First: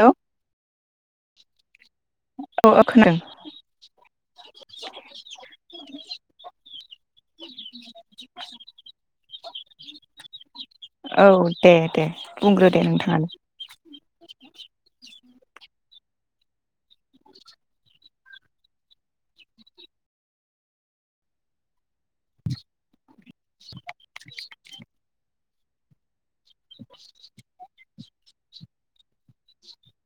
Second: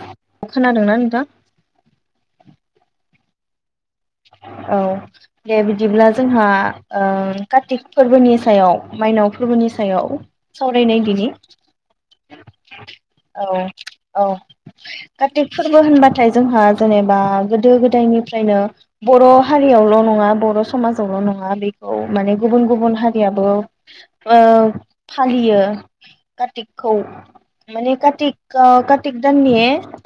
Hello खोनादोंना नोंथां [inaudible] औ औ खोनादों औ दे बिदिब्ला जोंहा ओ कार्तिक फोरबोनि सायाव मायनाव फोरबोनि सायाव सावरायनाय औ दिनि दे दे बुंग्रो दे नोंथाङानो औ औ कार्तिक फोरबो होनबाथाय जोंहा जेनेबा गोदो गोदायनिफ्रायनो बर' हारियावल‌ नङा बर समाजावल नंङा बेखौ माने गुबुन गुबुन हारि आब आ फालियो कार्तिकखौ माने का का कार्तिक दाननि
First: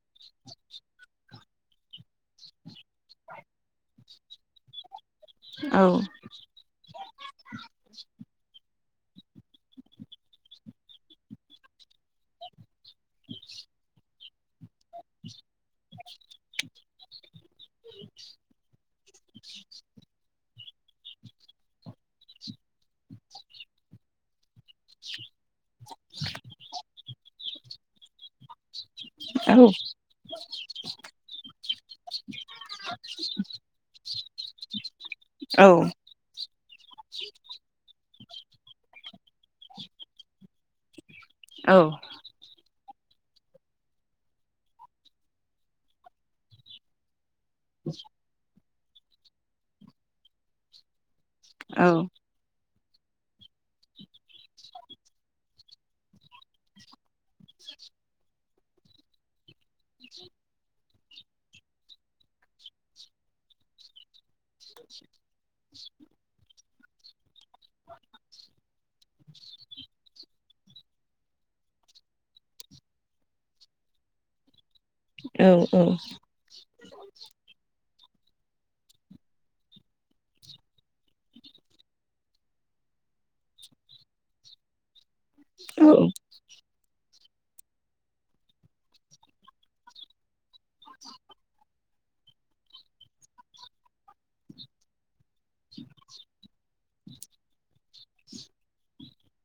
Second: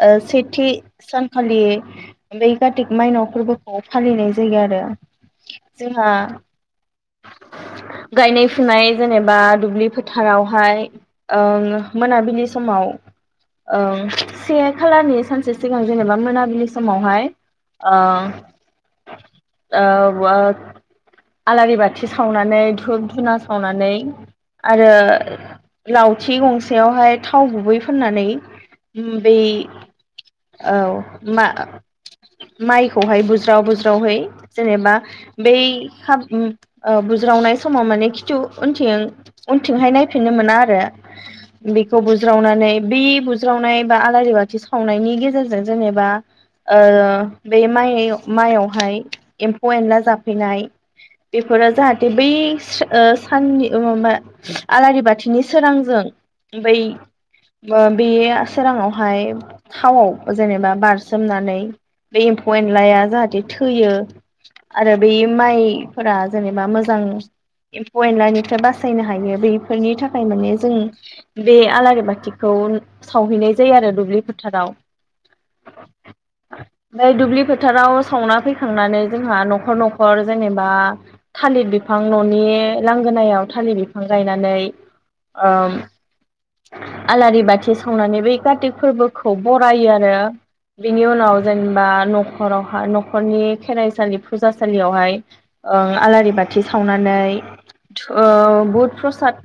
ओ सेथि सानखालि बै कार्तिक माइनाव फोरबो फालिनाय जायो आरो औ ज हा [inaudible] गायनाय फुनाय जेनेबा दुब्लि फोथारावहाय ओ मोनाबिलि समाव ओ से खालारनि सानसे सिगां जेनेबा मोनाबिलि समावहाय ओ आलारि बाथि सावनानै धुप धुना सावनानै आरो लावथि गंसेयावहाय थाव गुबै फोननानै बे औ औ मा माइखौहाय बुज जावहै जेनेबा बै औ खाबु ओ बुज्रावनाय समाव माने खिथु उनथिं उनथिंहाय नायफिननो मोना आरो औ बेखौ बुज्रावनानै बे बुज्रावनाय बा आलारि बाथि सावनायनि गेजेरजों जेनेबा ओ बे मयनिआव बेवहाय एम्फौ एनला जाफैनाय बेफोरो औ जाहाथे बै ओ साननि ओमाबा आलारि बाथिनि सोरांजों बै बे सोराङावहाय थावआव जेनेबा बारसोमनानै बे एम्फौ एनलाया जाहाथे थैयो आरो बै माइफोरा जेनेबा मोजां एम्फौ एनलानिफ्राय बासायनो हायो बेफोरनि थाखाय माने जों बे आलारि बाथिखौ सावहैनाय जायो आरो दुब्लि फोथाराव बे दुब्लि फोथाराव सावना फैखांनानै जोंहा न'खर न'खर जेनेबा थालिर बिफां न'नि लांगोनायाव थालिर बिफां गायनानै आं आलारि बाथि सावनानै बै कार्तिक फोरबोखौ बरायो आरो बिनि उनाव जेनेबा न'खरावहा नख न'खरनि खेराइसालि फुजासालियावहाय ओं आलारि बाथि [unintelligible] थि सावनानै ओ बुद प्रसाद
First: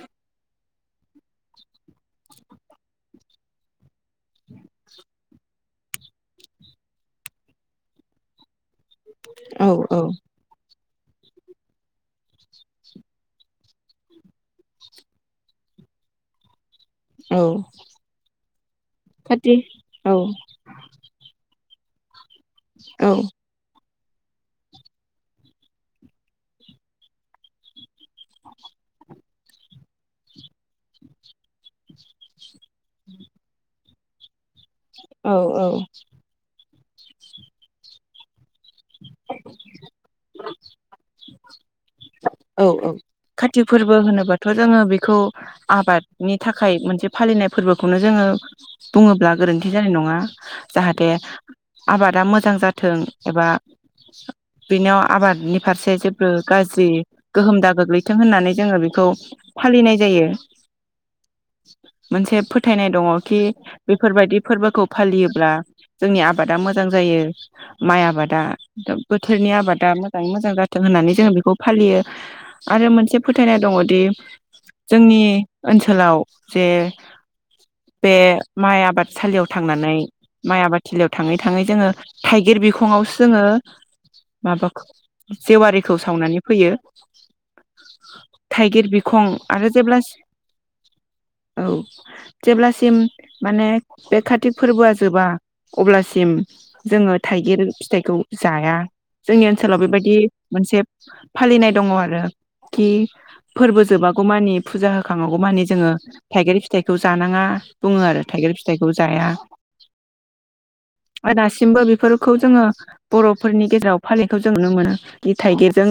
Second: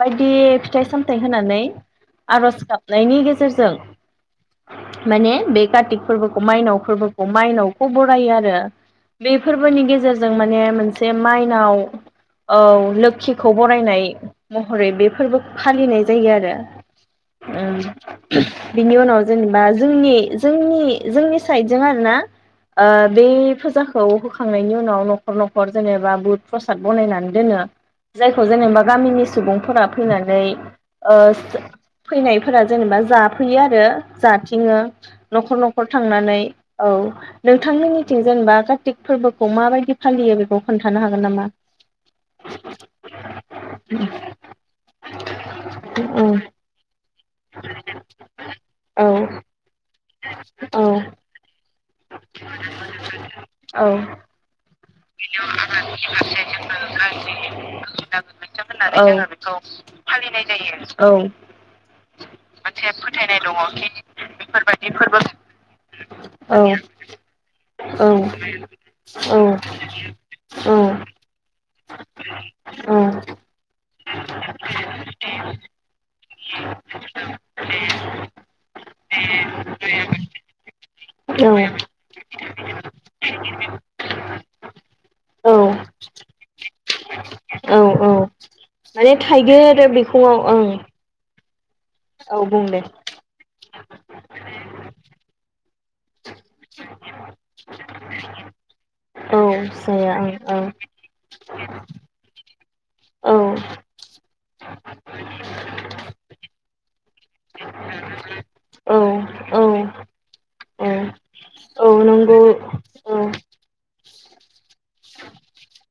बायदि फिथाइ सामथाइ होनानै आर'ज गाबनायनि गेजेरजों माने बे कारतिक फोरबोखौ मायनाव फोरबोखौ माइनाव खौ बरायो आरो। बे औ फोरबोनि गेजेरजों माने मोनसे माइनाव औ लोखिखौ बरायनाय महरै बे फोरबोखौ फालिनाय जायो आरो। औ ओ बिनि उनाव खाथि जेनेबा औ जोंनि जोंनि जोंनि साइदजों आरो ना ओ औ बे फोजाखां खौ होखांनायनि उनाव न'खर न'खर जेनेबा बुद-प्रसाद बनायनानै दोनो जायखौ जेनेबा गामिनि सुबुंफोरा फैनानै ओ सो फैनाय फोरा जेनेबा जाफैयो आरो जाथिङो औ न'खर न'खर थांनानै औ नोंथांमोननिथिं जेनेबा कार्तिक फोरबोखौ माबायदि फालियो बेखौ खोनथानो हागोन नामा? औ औ कातिक फोरबो होनोबाथ' जोङो बेखौ आबादनि थाखाय मोनसे फालिनाय फोरबोखौनो जोङो औ बुङोब्ला गोरोन्थि जानाय नङा जाहाथे औ आबादा मोजां जाथों एबा औ बेनियाव आबादनि फारसे जेबो गाज्रि गोहोम दा गोग्लैथों होननानै जोङो बेखौ बेखौ फालिनाय जायो। औ औ मोनसे फोथायनाय दङ खि बेफोरबायदि फोरबोखौ फालियोब्ला जोंनि औ आबादा मोजां जायो माइ औ आबादा बोथोरनि औ आबाद दा मोजाङै मोजां जाथों औ होन्नानै औ जोंङो बेखौ फालियो आरो मोनसे फोथायनाय दङदि जोंनि ओनसोलाव जे बे माइ आबादसालियाव थांनानै माइ आबाद थिलियाव थाङै थाङै जोङो थाइगिर बिखंआवसो जोङो माबाखौ औ जेवारिखौ सावनानै फैयो। औ औ थाइगिर माने बिखं थाइगिर आरो जेब्ला बिखंआव ओं औ औ बुं दे जेब्लासिम माने बे कातिक फोरबोआ जोबा अब्लासिम जोङो थाइगिर फिथाइखौ जाया औ जोंनि ओनसोलाव जाया बेबायदि मोनसे फालिनाय दङ आरो खि ओं फोरबो जोबागौ मानि फुजा होखाङागौ मानि जोङो थाइगारि फिथाइखौ जानाङा बुङो आरो थाइगिर फिथाइखौ ओं जाया औ औ आरो दासिमबो औ बेफोरखौ नंगौ औ जोङो बर'फोरनि गेजेराव फालिनायखौ जों नुनो मोनो। बि थाइगिरजों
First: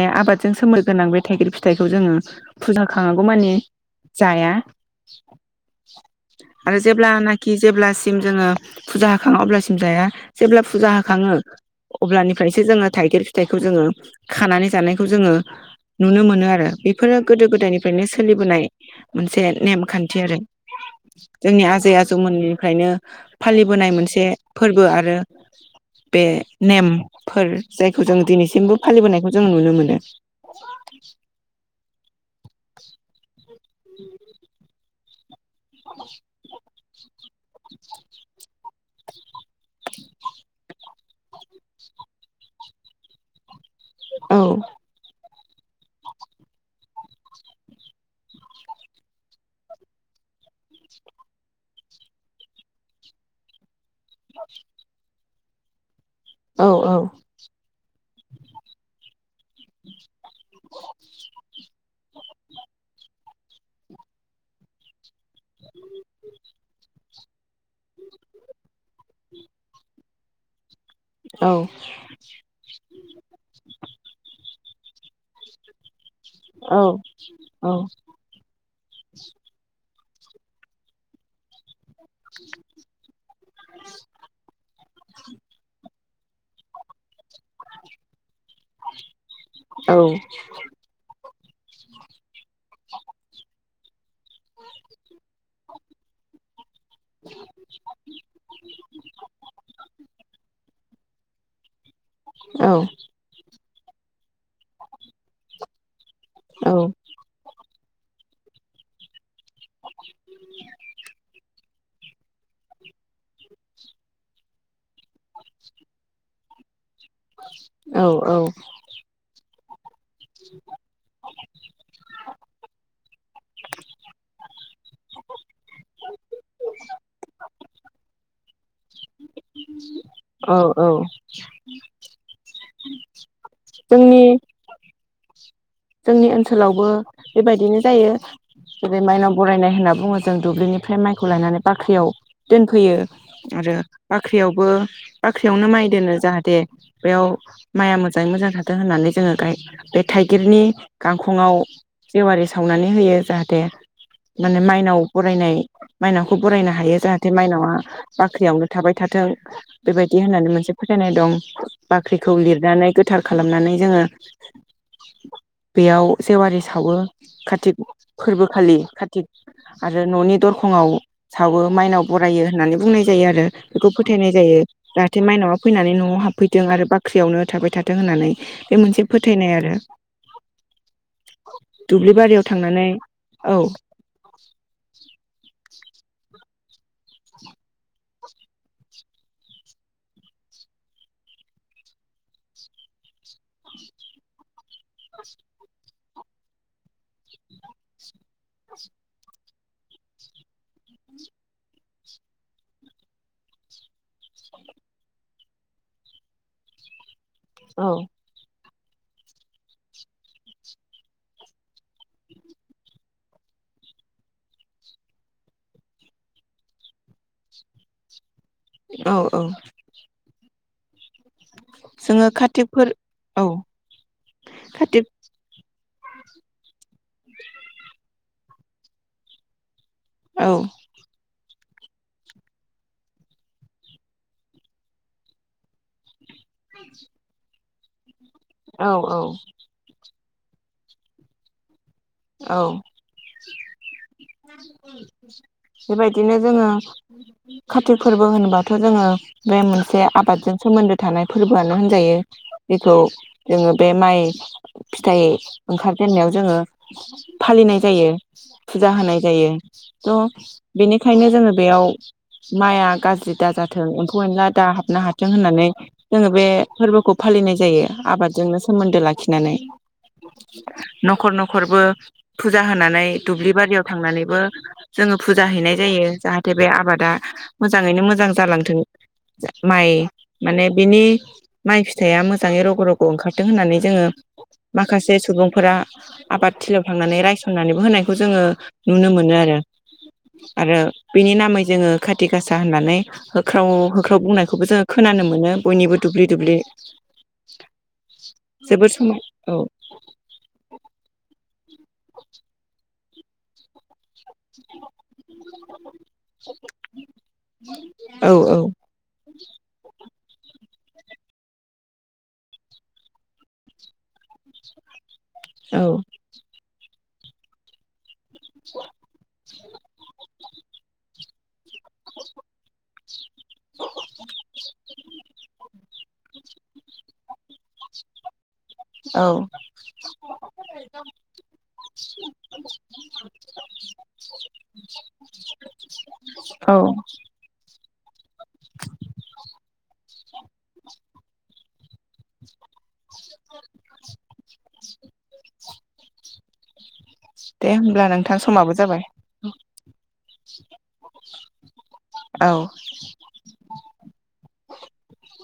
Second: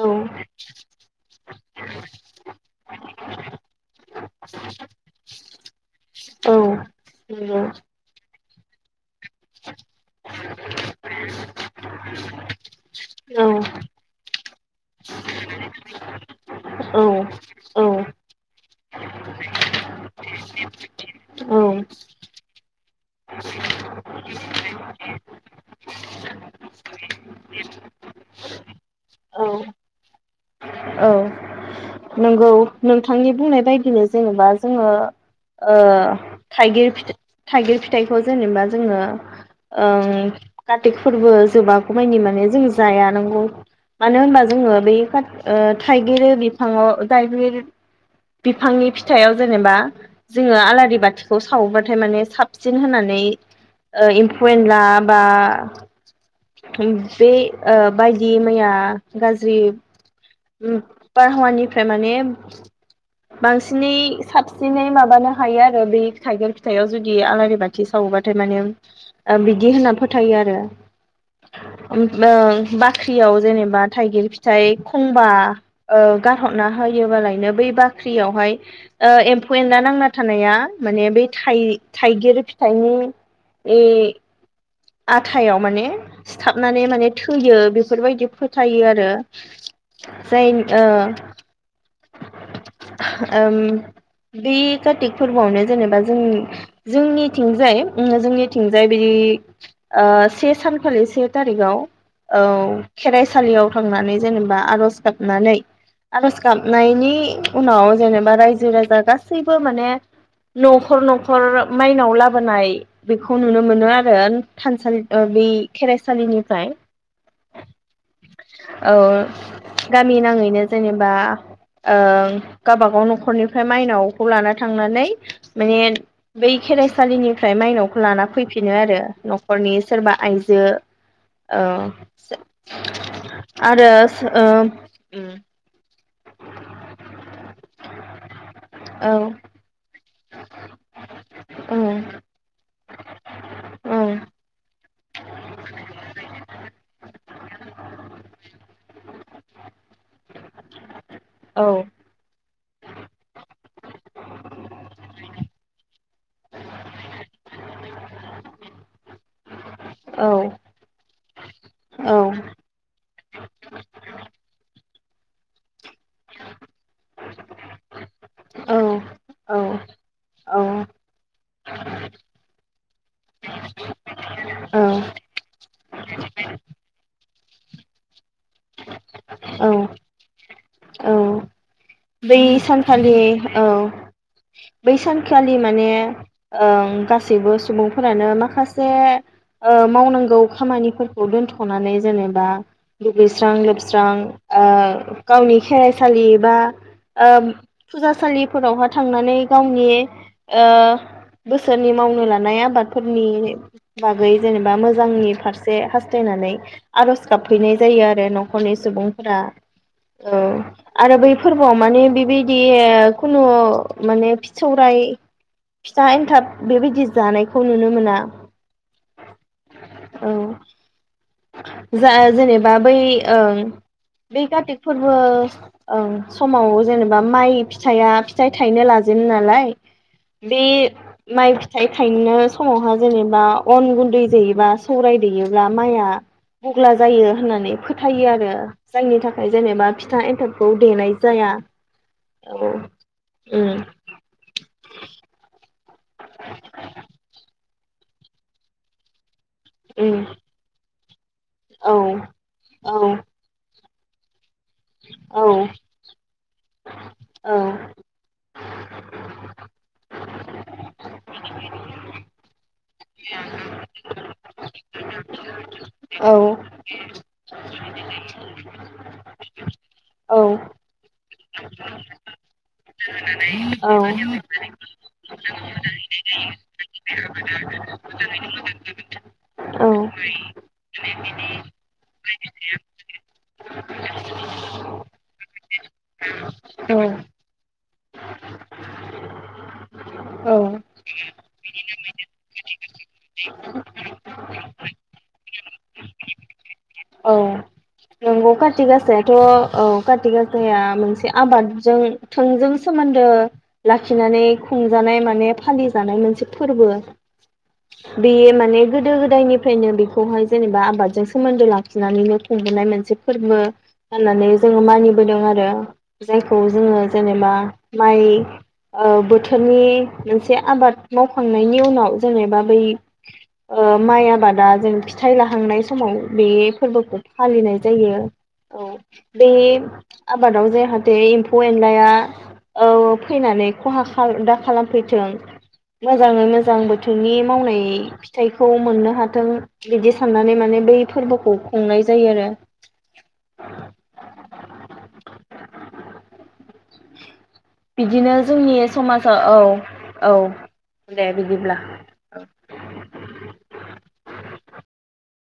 औ आबादजों सोमोन्दो गोनां बे थाइगिर फिथाइखौ जोङो फुजा होखाङागौ मानि जाया। आरो जेब्लानाखि नंगौ जेब्लासिम जोङो फुजा होखाङा अब्लासिम जाया जेब्ला फुजा होखाङो अब्लानिफ्रायसो जोङो थाइगिर औ फिथाइखौ औ जोङो खानानै जानायखौ जोङो नुनो मोनो आ रो बेफोरनो गोदो गोदायनि नो सोलिबोनाय मोनसे नेम खान्थि आरो जोंनि आजै आजौमोननिफ्रायनो फालिबोनाय मोनसे फोरबो आरो बे नेमफोर जायखौ जों दिनैसिमबो फालिबोनायखौ जों औ नुनो मोनो। नोंगौ नोंथांनि बुंनाय बायदिनो जेनेबा जोङो ओ थाइगिर थाइगिर फिथाइखौ जेनेबा जोङो ओ कार्तिक फोरबो जोबागौ मानि माने जों जाया नंगौ। मानो औ होनबा जोङो बे का ओ थाइगिर बिफाङाव जायबोर बिफांनि फिथाइयाव जेनेबा जोङो आलारि बाथिखौ सावोबाथाय माने साबसिन होनानै ओ एम्फौ एनला बा औ औ बे ओ बायदि मैया गाज्रि उम निफ्राय माने बांसिनै साबसिनै माबानो हायो आरो बेै थाइगिर फिथाइयाव जुदि आलारि बाथि सावोबाथाय माने बिदि होनना फोथायो आरो औ ओं बा थियाव जेनबा थाइगिर ओमफ्राय खंबा गारहरना औ होयोबालायनो बै औ बाख्रियावहाय एम्फौ एनला नांना थानाया माने बै थाइ थाइगिर फिथाइनि ए आथायाव माने सिथाबनानै माने थैयो बेफोरबायदि फोथायो आरो औ जाय बे काटि फोरबोआवनो जेनेबा जों जोंनिथिंजाय जोंनिथिंजाय बिदि ओ से सानखालि से थारिखाव औ खेराइसालियाव थांनानै जेनेबा आर'ज गाबनानै आरज औ गाबनायनि उनाव जेनेबा रायजो राजा गासिबो गासैबो माने न'खर न'खर माइनाव लाबोनाय बेखौ नुनो मोनो आरो। थानसालि ओ बै खेराइसालिनिफ्राय। औ औ। औ गामि नाङैनो जेनेबा ओ गावबागाव न'खर निफ्राय माइनावखौ लाना थांनानै माने बै खेराइसालिनिफ्राय माइनावखौ लाना फैफिनो आरो नख रनि सोरबा औ आइजो औ ओ आरो जोंनि सो ओ उम। जोंनि ओनसोलावबो बेबायदिनो जायो जेरै ओ माइनाव बरायनाय होनना बुङो जों दुब्लिनिफ्राय माइखौ लायनानै औ बाख्रियाव दोनफैयो आरो बाख्रियावबो बाख्रियावनो माइ दोनो जाहाथे बेयाव माइआ मोजाङै मोजां थाथों होननानै जोङो गाय बे थाइगिरनि गांखंआव औ जेवारि सावनानै होयो जाहाथे माने माइनाव बरायनाय माइनावखौ बरायनो हायो जाहाथे माइनावआ बाख्रियावनो थाबाय थाथों बेबायदि होननानै मोनसे फोथायनाय दं औ बाख्रिखौ लिरनानै गोथार खालामनानै जोङो [unintelligible] बेयाव जेवारि सावो कारतिक फोरबोखालि कारतिक औ आरो न'नि औ दरखंआव सावो माइनाव बरायो होननानै बुंनाय जायो आरो बेखौ फोथायनाय जायो औ जाहाथे माइनावा फैनानै न'आव हाबफैथों आरो बाख्रियावनो थाबाय थाथों होननानै बे मोनसे फोथायनाय आरो। औ औ। दुब्लि बै बारियाव थांनानै सानखालि औ बै सानखालि माने ओं गासैबो सुबुंफोरानो माखासे मावनांगौ खामानिफोरखौ दोनथ'नानै जेनेबा दुगैस्रां लोबस्रां ओ गावनि खेराइसालि बा ओ फुजासालिफोरावहाय थांनानै गावनि ओ बोसोरनि मावनो लानाय आबादफोरनि बागै जेनेबा मोजांनि फारसे हास्थायनानै आर'ज गाबफैनाय औ जायो आरो न' खरनि सुबुंफोरा ओ आरो बैफोर बोआव माने बेबायदि खुनु माने फि सौराइ फिथा एन्थाब बेबायदि जानायखौ नुनो मोना। औ औ। औ जा जेनेबा बै ओ औ बै कारतिक कार्तिक फोरबो ओं समाव जेनेबा माइ फिथाइया फिथाइ थाइनो लाजेनो नालाय औ बे माइ फिथाइ थायनो समावहा जेनेबा अन गुन्दै जेयोबा सौराय दैयोब्ला माइआ बुग्ला जायो होननानै थायो आरो औ जायनि औ थाखाय जेनेबा फि था एन्थाबखौ देनाय जाया औ उम [unintelligible] बेबायदिनो जोङो काति फोरबो होनबाथ' जोङो बे मोनसे उम आबादजों सोमोन्दो थानाय फोरबोआनो औ होनजायो औ जेखौ जोङो बे माइ फिथाइ औ औ ओंखार जेननायाव जोङो फालिनाय जायो फुजा होनाय जायो थ' बेनिखायनो जोङो बेयाव मा हाया गाज्रि दा जाथों एम्फौ एनला दा हाबनो हाथों होननानै जोङो बे औ फोरबोखौ फालिनाय जायो आबादजोंनो सोमोन्दो लाखिनानै औ [unintelligible] न'खर नख खरबो फुजा होनानै दुब्लि बारियाव थांनानैबो औ जोङो फुजा हैनाय जायो जाहाथे बे आबादा मोजाङैनो मोजां जालांथों माइ औ माने बिनि माइ फिथाइया मोजाङै रग' रग' ओंखारथों होननानै जोङो माखासे सुबुंफोरा आबाद थिलियाव औ थांनानै रायसननानैबो होनायखौ जोङो नुनो मोनो आरो औ आरो बिनि नामै जोङो खाथि गासा होननानै होख्राव होख्राव बुंनायखौबो जोङो खोनानो मोनो बयनिबो दुब्लि दुब्लि औ नंगौ काति जोबोर समाय गासायाथ' औ काति गासाया मोनसे आबादजों थोंजों सोमोन्दो लाखि खिनानै खुंजानाय माने फालिजानाय मोनसे फोरबो औ बेयो औ माने गोदो गोदायनिफ्रायनो बे‌ खौहाय जेनेबा आबादजों सोमोन्दो लाखिनानैनो खुंबोनाय मोनसे फोरबो जानानै जोङो मानि बोदों आरो औ जायखौ जोङो जेनेबा माइ औ बोथो बोथोरनि मोनसे आबाद मावखां थांनायनि उनाव जेनेबा बै माइ आबादा जों फिथाइ लाहांनाय समाव बे फोरबोखौ फालिनाय जायो औ औ बे आबादाव जाहाथे एम्फौ एनलाया फैनानै खहा दा खालामफैथों मोजाङै औ मोजां बोथोरनि मावनाय फिथाइखौ मोननो हाथों बिदि साननानै माने बै फोरबोखौ खुंनाय जायो आरो दे होमब्ला बिदिनो नोंथां समाबो जोंनि जाबाय समाजाव औ औ दे बिदिब्ला औ